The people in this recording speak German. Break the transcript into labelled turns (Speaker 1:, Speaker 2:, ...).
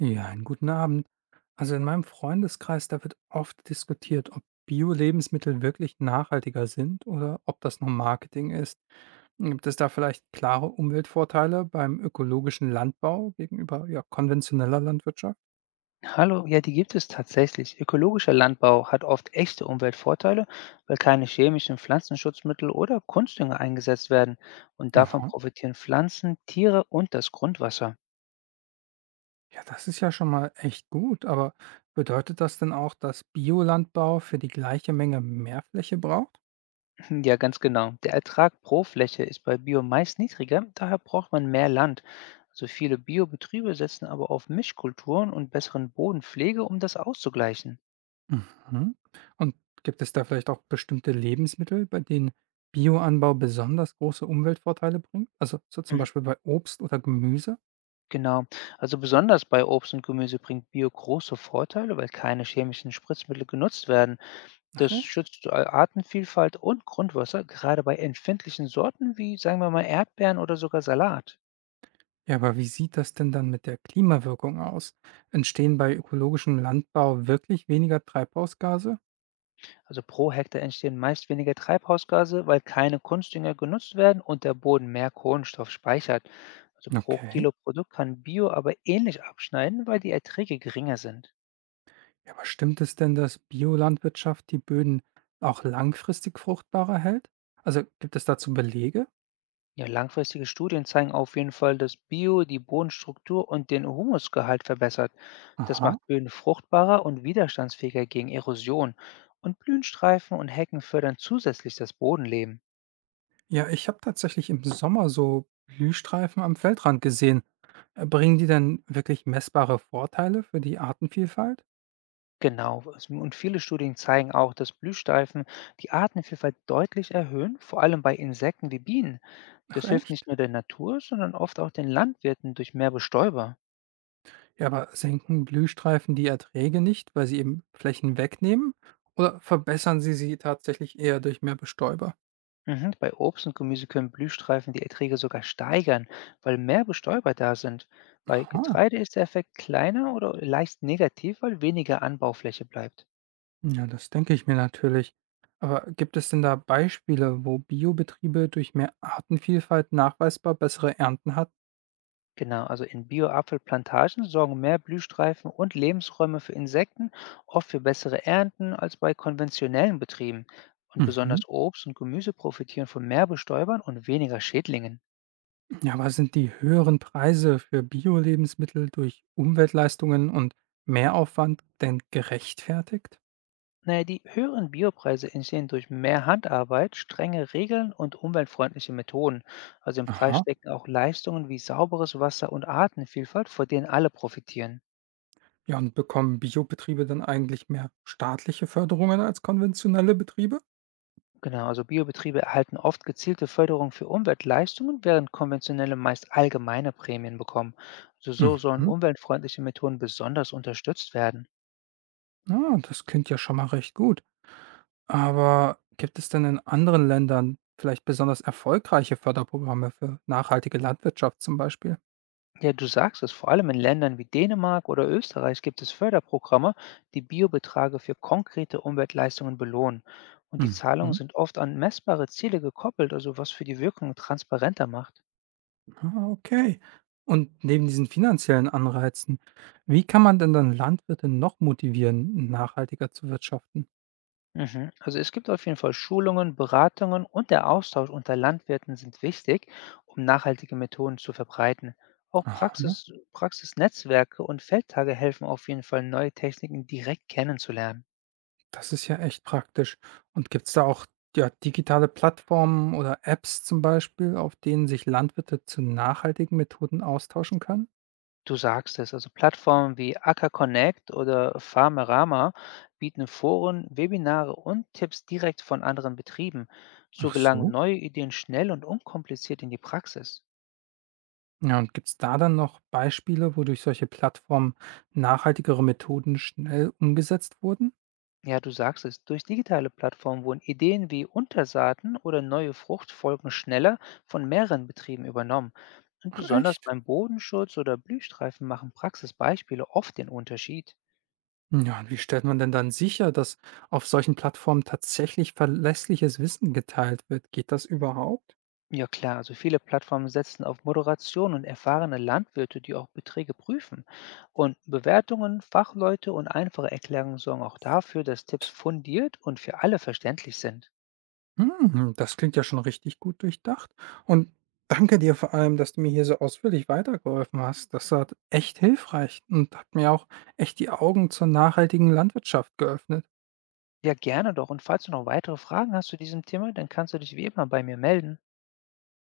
Speaker 1: Ja, einen guten Abend. Also in meinem Freundeskreis, da wird oft diskutiert, ob Bio-Lebensmittel wirklich nachhaltiger sind oder ob das nur Marketing ist. Gibt es da vielleicht klare Umweltvorteile beim ökologischen Landbau gegenüber ja, konventioneller Landwirtschaft?
Speaker 2: Hallo, ja, die gibt es tatsächlich. Ökologischer Landbau hat oft echte Umweltvorteile, weil keine chemischen Pflanzenschutzmittel oder Kunstdünger eingesetzt werden. Und davon
Speaker 1: Aha.
Speaker 2: profitieren Pflanzen, Tiere und das Grundwasser.
Speaker 1: Ja, das ist ja schon mal echt gut, aber bedeutet das denn auch, dass Biolandbau für die gleiche Menge mehr Fläche braucht?
Speaker 2: Ja, ganz genau. Der Ertrag pro Fläche ist bei Bio meist niedriger, daher braucht man mehr Land. Also viele Biobetriebe setzen aber auf Mischkulturen und besseren Bodenpflege, um das auszugleichen.
Speaker 1: Mhm. Und gibt es da vielleicht auch bestimmte Lebensmittel, bei denen Bioanbau besonders große Umweltvorteile bringt? Also so zum
Speaker 2: Mhm,
Speaker 1: Beispiel bei Obst oder Gemüse?
Speaker 2: genau. Also besonders bei Obst und Gemüse bringt Bio große Vorteile, weil keine chemischen Spritzmittel genutzt werden.
Speaker 1: Ach
Speaker 2: Das
Speaker 1: echt?
Speaker 2: schützt A Artenvielfalt und Grundwasser, gerade bei empfindlichen Sorten wie, sagen wir mal, Erdbeeren oder sogar Salat.
Speaker 1: Ja, aber wie sieht das denn dann mit der Klimawirkung aus? Entstehen bei ökologischem Landbau wirklich weniger Treibhausgase?
Speaker 2: Also pro Hektar entstehen meist weniger Treibhausgase, weil keine Kunstdünger genutzt werden und der Boden mehr Kohlenstoff speichert. Also pro
Speaker 1: Okay.
Speaker 2: Kilo Produkt kann Bio aber ähnlich abschneiden, weil die Erträge geringer sind.
Speaker 1: Ja, aber stimmt es denn, dass Biolandwirtschaft die Böden auch langfristig fruchtbarer hält? Also gibt es dazu Belege?
Speaker 2: Ja, langfristige Studien zeigen auf jeden Fall, dass Bio die Bodenstruktur und den Humusgehalt verbessert. Das
Speaker 1: Aha.
Speaker 2: macht Böden fruchtbarer und widerstandsfähiger gegen Erosion. Und Blühenstreifen und Hecken fördern zusätzlich das Bodenleben.
Speaker 1: Ja, ich habe tatsächlich im Sommer so Blühstreifen am Feldrand gesehen. Bringen die denn wirklich messbare Vorteile für die Artenvielfalt?
Speaker 2: Genau. Und viele Studien zeigen auch, dass Blühstreifen die Artenvielfalt deutlich erhöhen, vor allem bei Insekten wie Bienen.
Speaker 1: Ach
Speaker 2: Das hilft nicht
Speaker 1: echt?
Speaker 2: nur der Natur, sondern oft auch den Landwirten durch mehr Bestäuber.
Speaker 1: Ja, aber senken Blühstreifen die Erträge nicht, weil sie eben Flächen wegnehmen? Oder verbessern sie sie tatsächlich eher durch mehr Bestäuber?
Speaker 2: Mhm. Bei Obst und Gemüse können Blühstreifen die Erträge sogar steigern, weil mehr Bestäuber da sind. Bei
Speaker 1: Aha.
Speaker 2: Getreide ist der Effekt kleiner oder leicht negativ, weil weniger Anbaufläche bleibt.
Speaker 1: Ja, das denke ich mir natürlich. Aber gibt es denn da Beispiele, wo Biobetriebe durch mehr Artenvielfalt nachweisbar bessere Ernten hatten?
Speaker 2: Genau, also in Bio-Apfelplantagen sorgen mehr Blühstreifen und Lebensräume für Insekten oft für bessere Ernten als bei konventionellen Betrieben. Und
Speaker 1: Mhm.
Speaker 2: besonders Obst und Gemüse profitieren von mehr Bestäubern und weniger Schädlingen.
Speaker 1: Ja, aber sind die höheren Preise für Bio-Lebensmittel durch Umweltleistungen und Mehraufwand denn gerechtfertigt?
Speaker 2: Naja, die höheren Biopreise entstehen durch mehr Handarbeit, strenge Regeln und umweltfreundliche Methoden. Also im Preis
Speaker 1: Aha.
Speaker 2: stecken auch Leistungen wie sauberes Wasser und Artenvielfalt, von denen alle profitieren.
Speaker 1: Ja, und bekommen Biobetriebe dann eigentlich mehr staatliche Förderungen als konventionelle Betriebe?
Speaker 2: Genau, also Biobetriebe erhalten oft gezielte Förderung für Umweltleistungen, während konventionelle meist allgemeine Prämien bekommen. Also so sollen
Speaker 1: Mhm.
Speaker 2: umweltfreundliche Methoden besonders unterstützt werden.
Speaker 1: Ah, das klingt ja schon mal recht gut. Aber gibt es denn in anderen Ländern vielleicht besonders erfolgreiche Förderprogramme für nachhaltige Landwirtschaft zum Beispiel?
Speaker 2: Ja, du sagst es, vor allem in Ländern wie Dänemark oder Österreich gibt es Förderprogramme, die Biobeträge für konkrete Umweltleistungen belohnen. Und die Zahlungen
Speaker 1: Mhm.
Speaker 2: sind oft an messbare Ziele gekoppelt, also was für die Wirkung transparenter macht.
Speaker 1: Ah, okay. Und neben diesen finanziellen Anreizen, wie kann man denn dann Landwirte noch motivieren, nachhaltiger zu wirtschaften?
Speaker 2: Mhm. Also es gibt auf jeden Fall Schulungen, Beratungen und der Austausch unter Landwirten sind wichtig, um nachhaltige Methoden zu verbreiten. Auch
Speaker 1: Aha,
Speaker 2: Praxisnetzwerke und Feldtage helfen auf jeden Fall, neue Techniken direkt kennenzulernen.
Speaker 1: das ist ja echt praktisch. Und gibt es da auch ja, digitale Plattformen oder Apps zum Beispiel, auf denen sich Landwirte zu nachhaltigen Methoden austauschen können?
Speaker 2: Du sagst es, also Plattformen wie Acker Connect oder Farmerama bieten Foren, Webinare und Tipps direkt von anderen Betrieben. So
Speaker 1: Ach
Speaker 2: gelangen
Speaker 1: so.
Speaker 2: neue Ideen schnell und unkompliziert in die Praxis.
Speaker 1: Ja, und gibt es da dann noch Beispiele, wodurch solche Plattformen nachhaltigere Methoden schnell umgesetzt wurden?
Speaker 2: Ja, du sagst es, durch digitale Plattformen wurden Ideen wie Untersaaten oder neue Fruchtfolgen schneller von mehreren Betrieben übernommen. Und
Speaker 1: Ach
Speaker 2: besonders
Speaker 1: echt?
Speaker 2: beim Bodenschutz oder Blühstreifen machen Praxisbeispiele oft den Unterschied.
Speaker 1: Ja, und wie stellt man denn dann sicher, dass auf solchen Plattformen tatsächlich verlässliches Wissen geteilt wird? Geht das überhaupt?
Speaker 2: Ja klar, also viele Plattformen setzen auf Moderation und erfahrene Landwirte, die auch Beträge prüfen. Und Bewertungen, Fachleute und einfache Erklärungen sorgen auch dafür, dass Tipps fundiert und für alle verständlich sind.
Speaker 1: Hm, das klingt ja schon richtig gut durchdacht. Und danke dir vor allem, dass du mir hier so ausführlich weitergeholfen hast. Das war echt hilfreich und hat mir auch echt die Augen zur nachhaltigen Landwirtschaft geöffnet.
Speaker 2: Ja, gerne doch. Und falls du noch weitere Fragen hast zu diesem Thema, dann kannst du dich wie immer bei mir melden.